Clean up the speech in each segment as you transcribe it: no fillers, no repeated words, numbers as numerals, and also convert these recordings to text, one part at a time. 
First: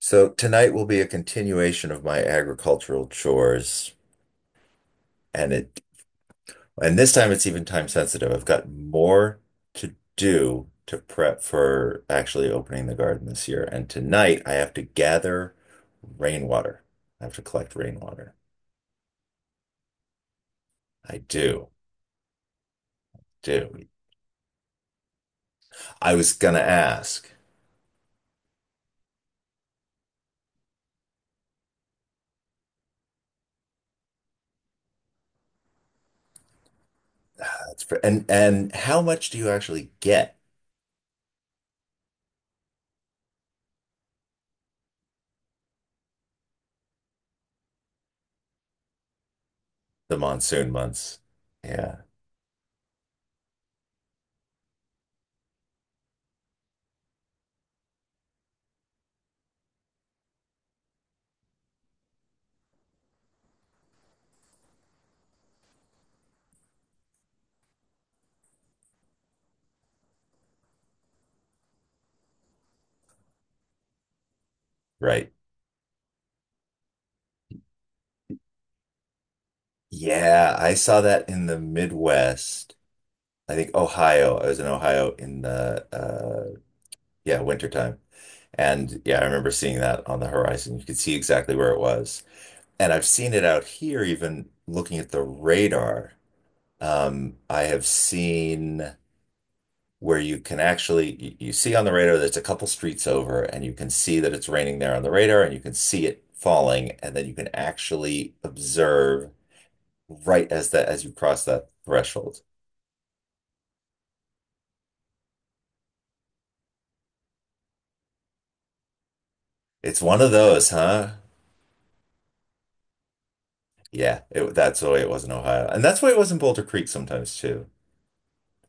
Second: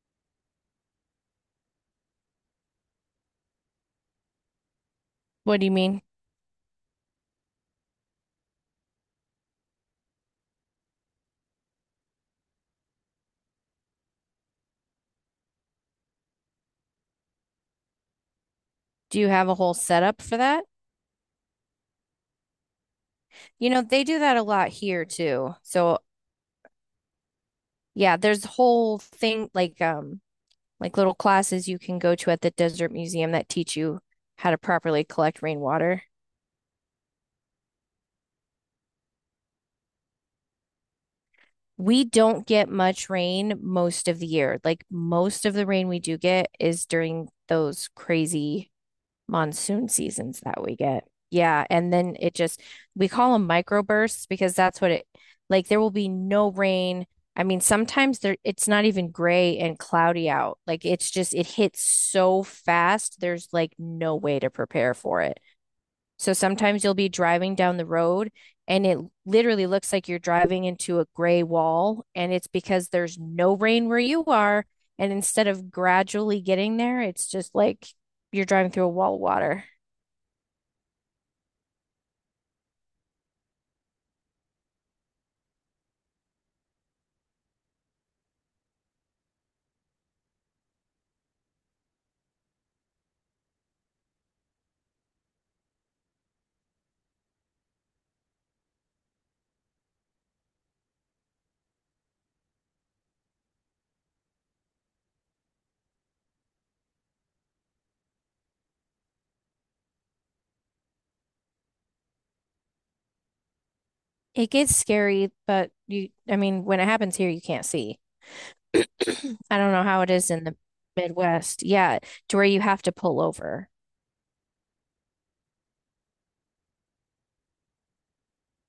So tonight will be a continuation of my agricultural chores, and What do you it mean? and this time it's even time sensitive. I've got more to do to prep for actually opening the garden this year. And tonight I have to gather rainwater. I have to collect rainwater. Do you have a whole setup for that? I do, do. You know, they do that a lot here too. So, I was gonna ask, yeah, there's whole thing like like little classes you can go to at the Desert Museum that teach you how to properly collect rainwater. ah, that's and how much do you actually get We don't get much rain most of the year. Like most of the rain we do get is during those crazy monsoon the seasons that monsoon we get. months? Yeah, and Yeah, then it just we call them microbursts because that's what it like there will be no rain. I mean, sometimes there it's not even gray and cloudy out. Like it's just it hits so fast, there's like no way to prepare for it. So sometimes you'll be driving down the road and it literally looks like you're driving into a gray wall and it's because there's no rain where you are and right. instead of gradually getting there, it's just like you're driving through a wall of water. Yeah, I saw that in the Midwest. I think Ohio. I was in Ohio in the yeah, wintertime. And yeah, I remember seeing that on the horizon. You could see exactly where it was. And I've seen it out here even looking at the radar. I have seen where you can actually you see on the radar that's a couple streets over and you can see that it's raining there on the radar and you can see it falling and then you can actually observe right as that as you cross that threshold. It gets scary, but you, I mean, when it happens here, you can't see. I don't know It's how it one of is in the those, huh? Midwest. Yeah, to where you have to pull over. Yeah, that's the way it was in Ohio. And that's why it was in Boulder Creek sometimes too.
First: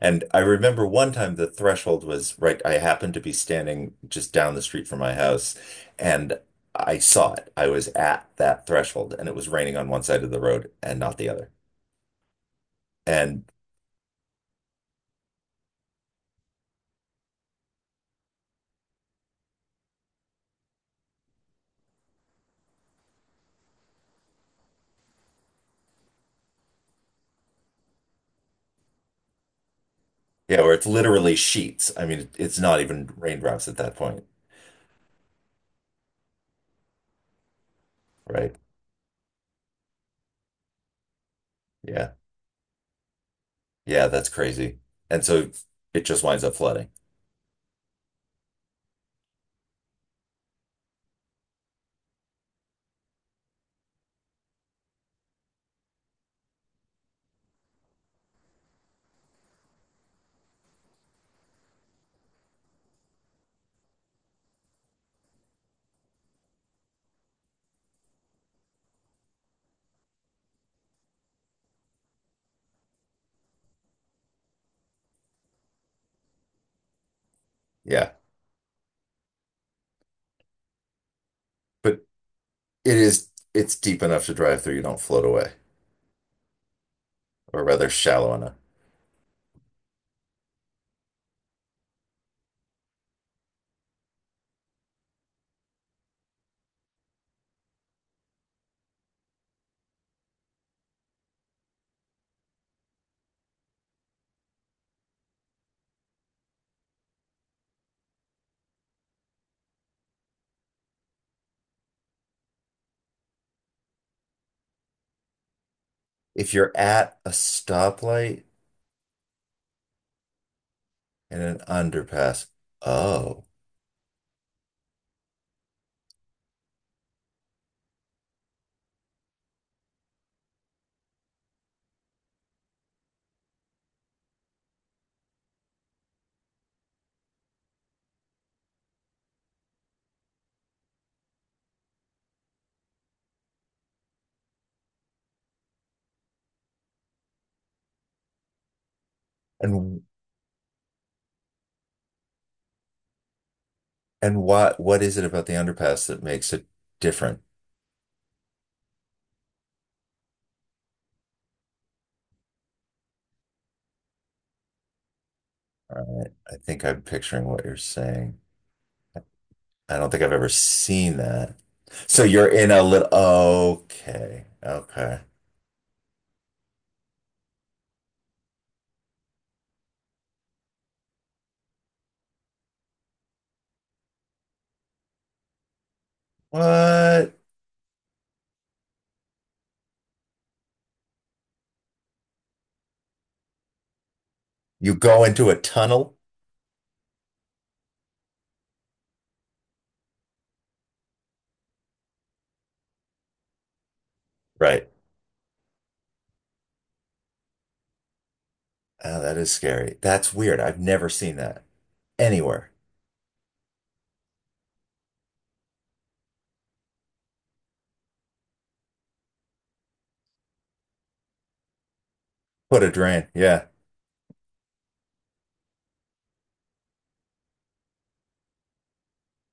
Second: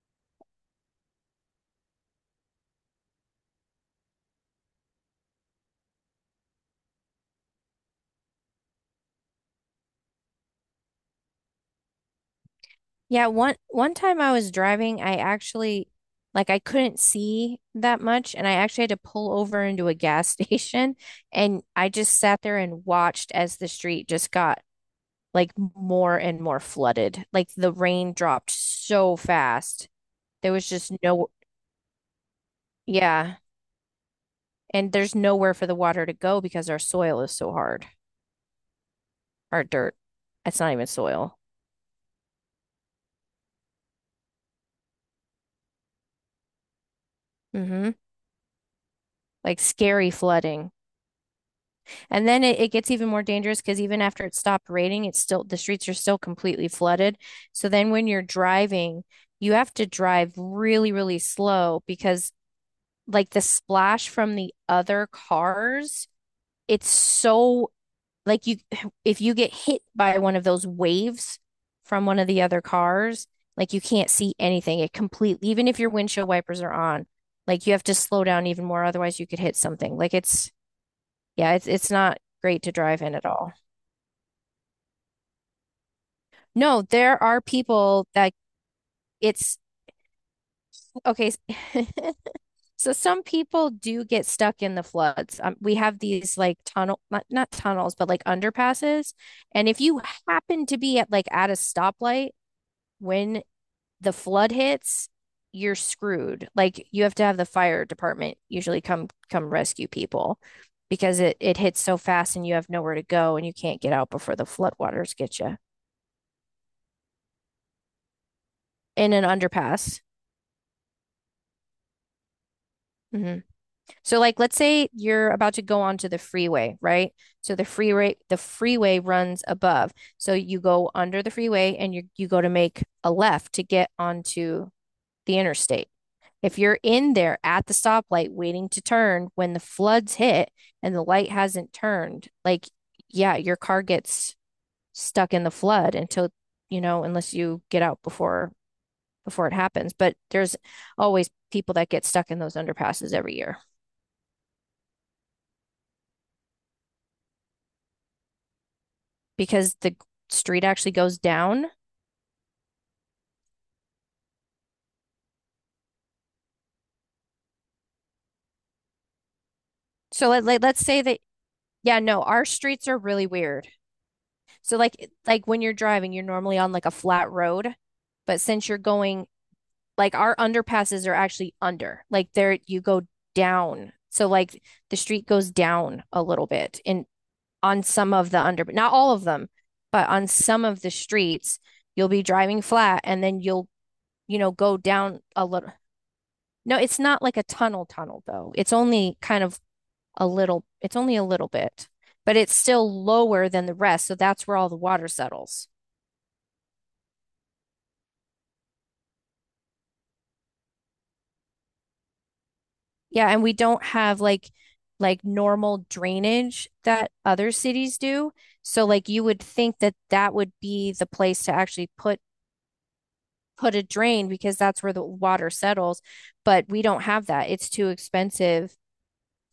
And I remember one time the threshold was right. I happened to be standing just down the street from my house and I saw it. I was at that threshold and it was raining on one side of the road and not the other. Yeah, And one time I was driving, I actually like I couldn't see that much and I actually had to pull over into a gas station and I just sat there and watched as the street just got like more and more flooded. Like the rain dropped so fast. There yeah, was where it's just no, literally sheets. I mean, it's not even yeah, raindrops at that point, and there's nowhere for the water to go because our soil is so hard, right? our dirt. It's not even soil. Yeah. Yeah, that's crazy. And so it just winds up flooding. Hmm. Like scary flooding. And then it gets even more dangerous because even after it stopped raining, it's still the streets are still completely flooded. So then when you're driving, you have to drive really, really slow because like the splash from the other cars, it's so like you if you get hit by one of those waves from one of the other cars, like you can't see anything. It completely even if your windshield wipers are on, like you have to Yeah. slow down even more otherwise you could hit something. Like it's yeah, it's But not great to it drive in at is, all. it's deep enough to drive through. You don't float away. No, there are Or rather people shallow that enough. it's okay. So some people do get stuck in the floods. We have these like tunnel, not tunnels, but like underpasses. And if you happen to be at like at a stoplight when the flood hits, you're screwed. Like you have to have the fire department usually come rescue people because it hits so fast and you have nowhere to go and you can't get out before the floodwaters get you If you're at a stoplight in an underpass. and an underpass, Hmm. oh, So like let's say you're about to go onto the freeway, right? So the freeway runs above. So you go under the freeway and you go to make a left to get onto the interstate. If you're in there at the stoplight waiting to turn when the floods hit and the light hasn't turned, like, yeah, your car gets stuck in the flood until, you know, unless you get out before before it happens. and But there's always people that get stuck in those underpasses every year and what is it about the underpass that makes it different? because the street actually goes down. All right, I think I'm picturing what you're saying. I don't think So I've let, ever let let's say seen that that. yeah, no, So our you're in a streets are little, really weird. okay, So like okay. like when you're driving, you're normally on like a flat road, but since you're going like our underpasses are actually under. Like there you go down. So like the street goes down a little bit in What? on some of the under not all of them, but on some of the streets you'll be driving flat and then you'll, you know, go You down go a into a little. tunnel? No, it's not like a tunnel tunnel though. It's only kind of a little, it's only a little bit, but it's still lower than the rest. So that's where all the Right. water settles. Oh, that is scary. That's weird. I've never seen that anywhere. Yeah, and we don't have like normal drainage that other cities do. So like you would think that that would be the place to actually put What a drain. Yeah. put a drain because that's where the water settles, but we don't have that. It's too expensive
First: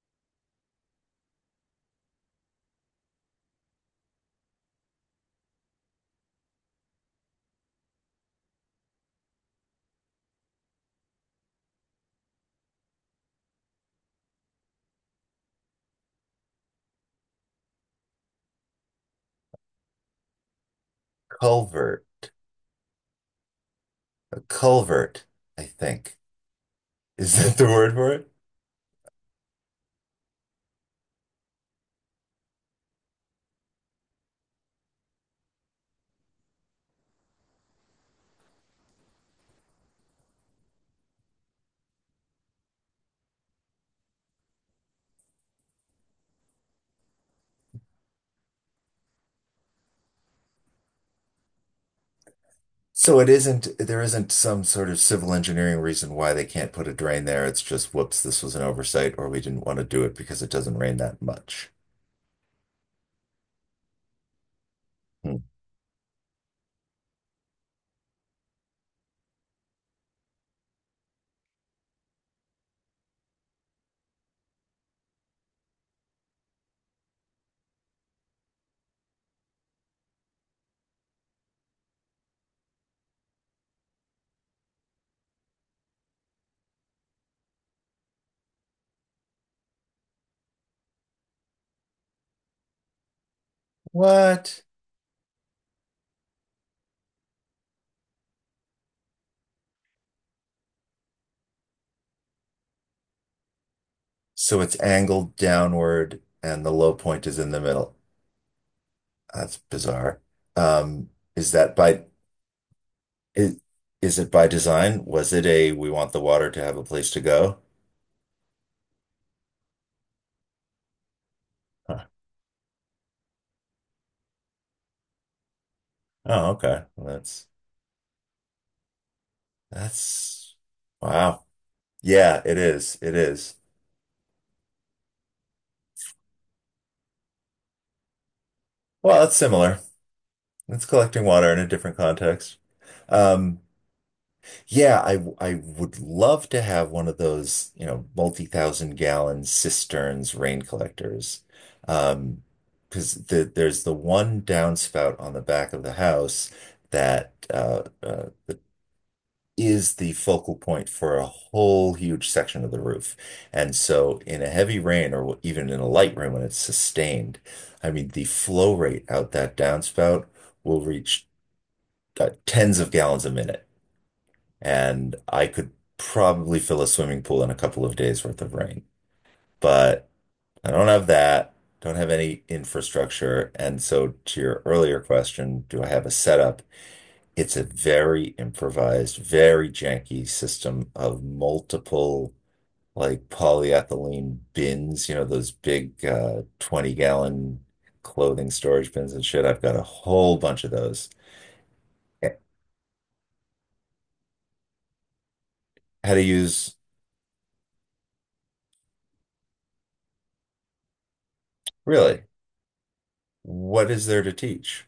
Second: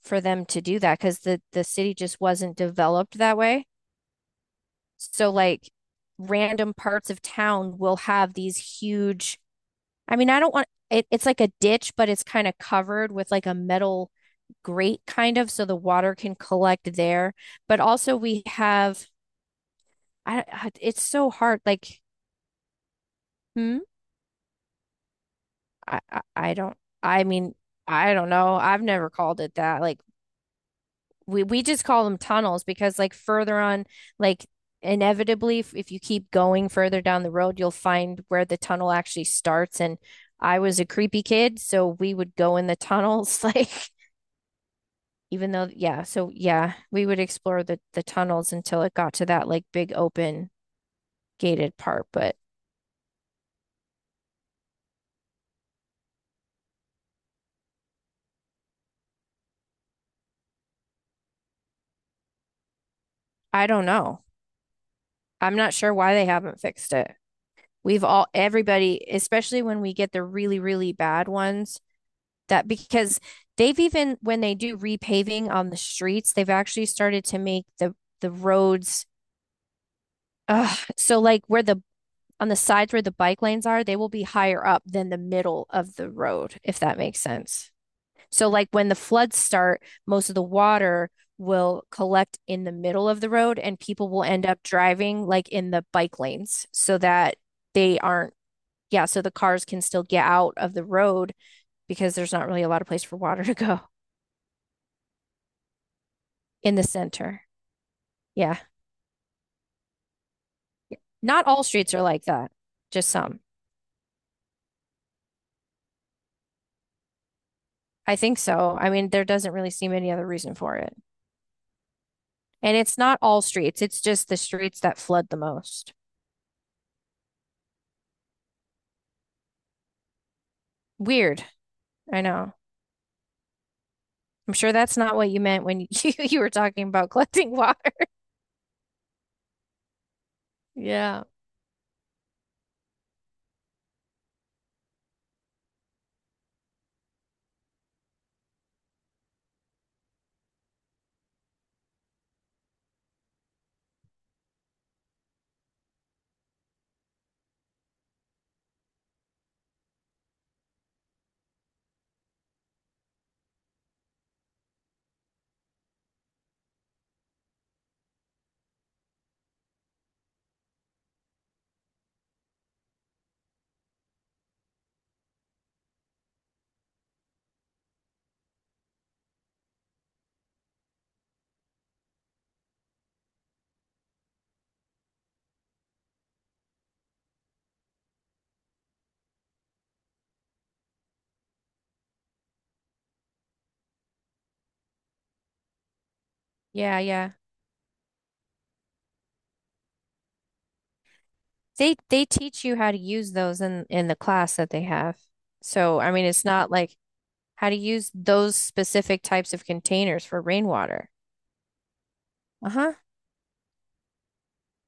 for them to do that because the city just wasn't developed that way. So like random parts of town will have these huge, I mean, I don't want it, it's like a ditch, but it's kind of covered with like a metal grate kind of so the water can collect there. But also we have I it's so hard like Culvert. hmm A culvert, I I think. I, I don't I Is mean that the word for I don't it? know. I've never called it that. Like we just call them tunnels because like further on like inevitably if you keep going further down the road you'll find where the tunnel actually starts and I was a creepy kid so we would go in the tunnels like even though yeah so yeah we would explore the tunnels until it got to that like big open gated part, but So it isn't, there isn't some sort of civil engineering reason why they can't put a drain there. It's just, whoops, this was an oversight, or we didn't want to do it because it doesn't rain that much. I don't know. Hmm. I'm not sure why they haven't fixed it. We've all, everybody, especially when we get the really, really bad ones, that because they've even, when they do repaving on the streets, they've actually started to make the roads, so like where the, on the sides where the bike lanes are, they will be higher up than the middle of the road, if that makes sense. So, like when the floods start, most of the water will collect in the middle of the road and people will end up What? driving like in the bike lanes so that they aren't, yeah, so the cars can still get out of the road because there's not really a lot of place for water to go So it's angled downward and the in the low point is center. in the middle. Yeah. That's bizarre. Um, Not is all that streets are by like that, just some. Is, is it by design? Was it a we want the water to have a place to go? I think so. I mean, there doesn't really seem any other reason for it. Huh. And it's not all streets, it's just the streets that flood the most. Oh, okay. Well, that's Weird. wow. I Yeah, know. it is. It is. I'm sure that's not what you meant when you, you were talking about collecting water. Well, it's similar. It's collecting Yeah. water in a different context. Um, yeah, I would love to have one of those, you know, multi-thousand gallon cisterns rain collectors. Um, because there's the one downspout on the back of the house that the is the focal point for a whole huge section of the roof. And so, in a heavy rain or even in a light rain when it's sustained, I mean, the flow rate out that downspout will reach tens of gallons a minute. And I could probably fill a swimming pool in a couple of days worth of rain. But I don't have any infrastructure. And so, to your earlier question, do I have a setup? It's a very improvised, very janky system of multiple like polyethylene bins, you know, those big 20 Yeah, yeah. gallon clothing storage bins and shit. I've got a whole bunch of those. They Eh, teach you how to use those in the class that they have. So, I How to mean, it's not use, like how to use those specific types of containers for rainwater. really, Uh-huh. what is there to teach?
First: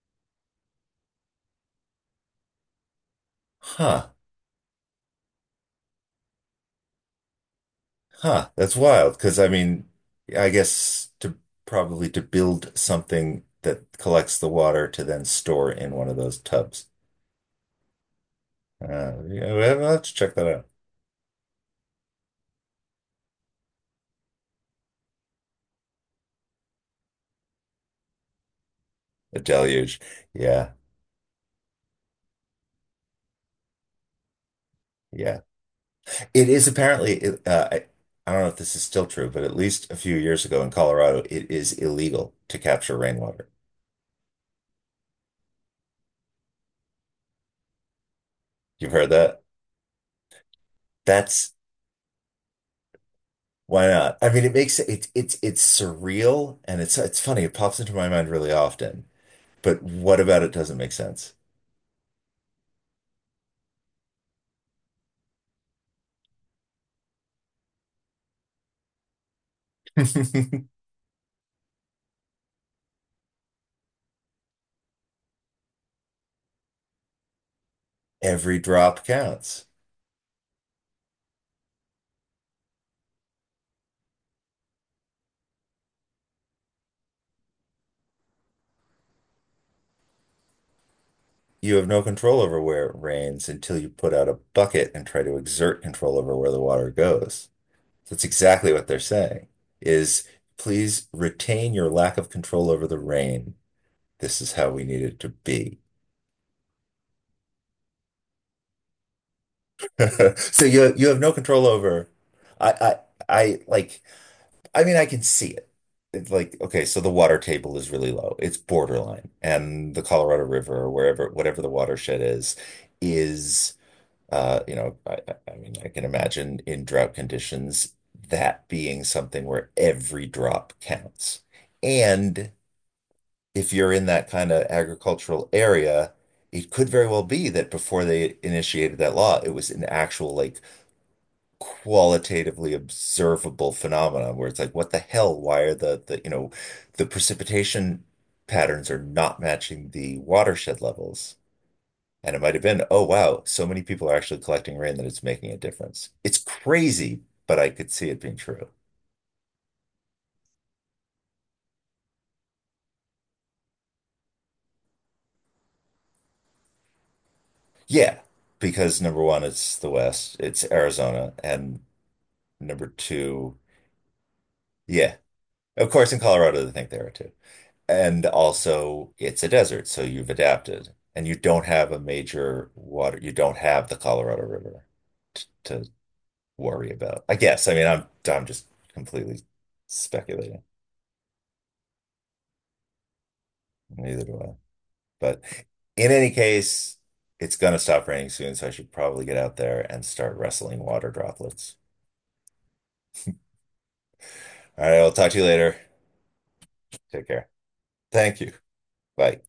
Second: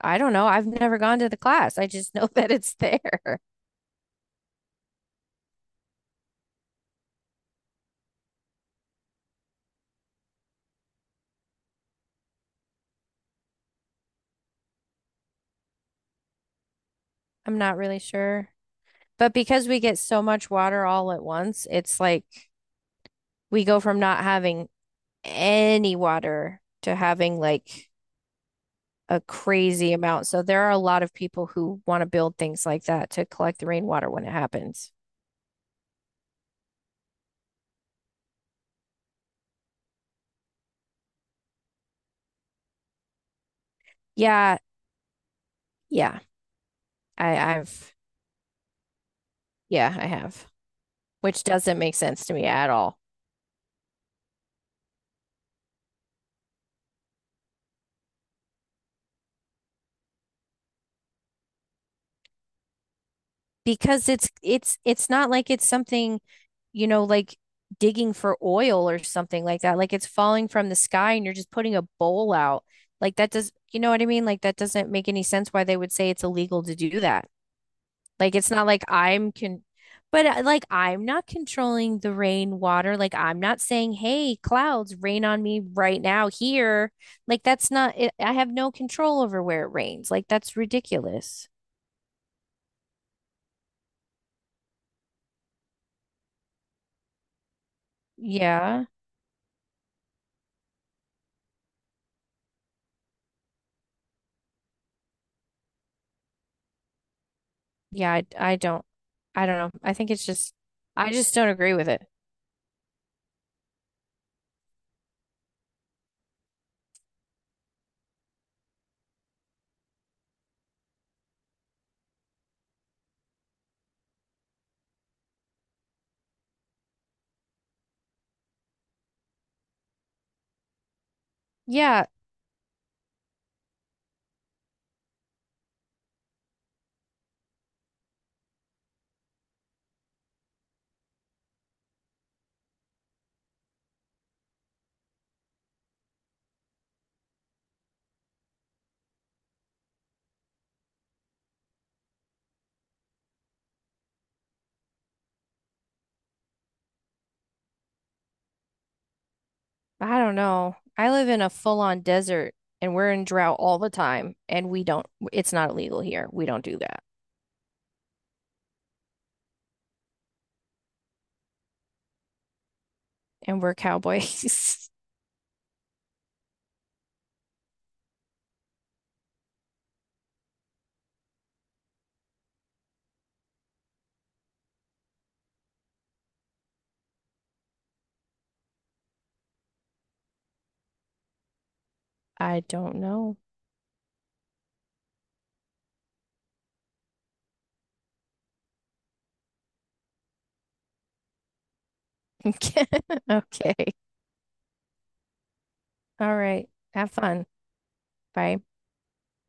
I don't know. I've never gone to the class. I just know that it's there. Huh, huh, that's wild. Because I mean, I guess to probably to build something that collects the water to then store in one of those tubs. I'm not really sure. But Yeah, because well, we get let's so check that much out. water all at once, it's like we go from not having any water to having like a A crazy deluge. amount. So there are Yeah, a lot of people who want to build things like that to collect the rainwater when it happens. yeah. It is apparently, it- I don't know if this is still true, but at least a few years ago in Colorado, it is illegal to capture rainwater. Yeah, yeah. I've You've heard that? yeah, I have, which That's doesn't make sense to me at all. why not? I mean, it it's surreal and it's funny. It pops into my mind really often. But what about it doesn't make sense? Because it's not like it's something, you know, like digging for oil or something like that. Like it's falling from the sky and you're just putting a bowl out. Like that does, you know what I mean? Like that doesn't make any sense why they would say it's illegal to do that. Like it's Every not like drop I'm can counts. but like I'm not controlling the rain water. Like I'm not saying, "Hey, clouds, rain on me right now here." Like that's not it, I have no control over where it rains. Like that's ridiculous. You have no control over where it rains until you put out a bucket and try to exert control over where the water goes. That's exactly Yeah. what they're saying is please retain your lack of control over the rain. This is how we need it to be. Yeah, I don't know. I think it's just So you I have no just don't control agree with it. over I I I like I mean I can see it. It's like okay, so the water table is really low. It's borderline. And the Colorado River or wherever whatever the watershed is you know I mean I can imagine in drought conditions that being something where every drop counts. Yeah, And if you're in that kind of agricultural area, it could very well be that before they initiated that law, it was an actual like qualitatively observable phenomenon where it's like, what the hell? Why are the you know the precipitation patterns are not matching the watershed levels? And it might have been, oh wow, so many people are actually collecting rain that it's making a difference. It's crazy, but I could see it being true. I don't know. I live in a full-on desert and we're in drought all the time and we don't it's not illegal here. We don't do that. Yeah, because number one, it's the West, it's Arizona, and number two. And we're cowboys. Yeah. Of course, in Colorado, they think there are too. And also, it's a desert, so you've adapted. And you don't have the Colorado River t to worry about. I guess. I mean, I'm just completely speculating. I don't know. Neither do I. But in any case, it's gonna stop raining soon, so I should probably get out there and start wrestling water droplets. Okay. Okay. All right, I'll talk to you later. All right. Have Take fun. care. Thank you. Bye. Bye.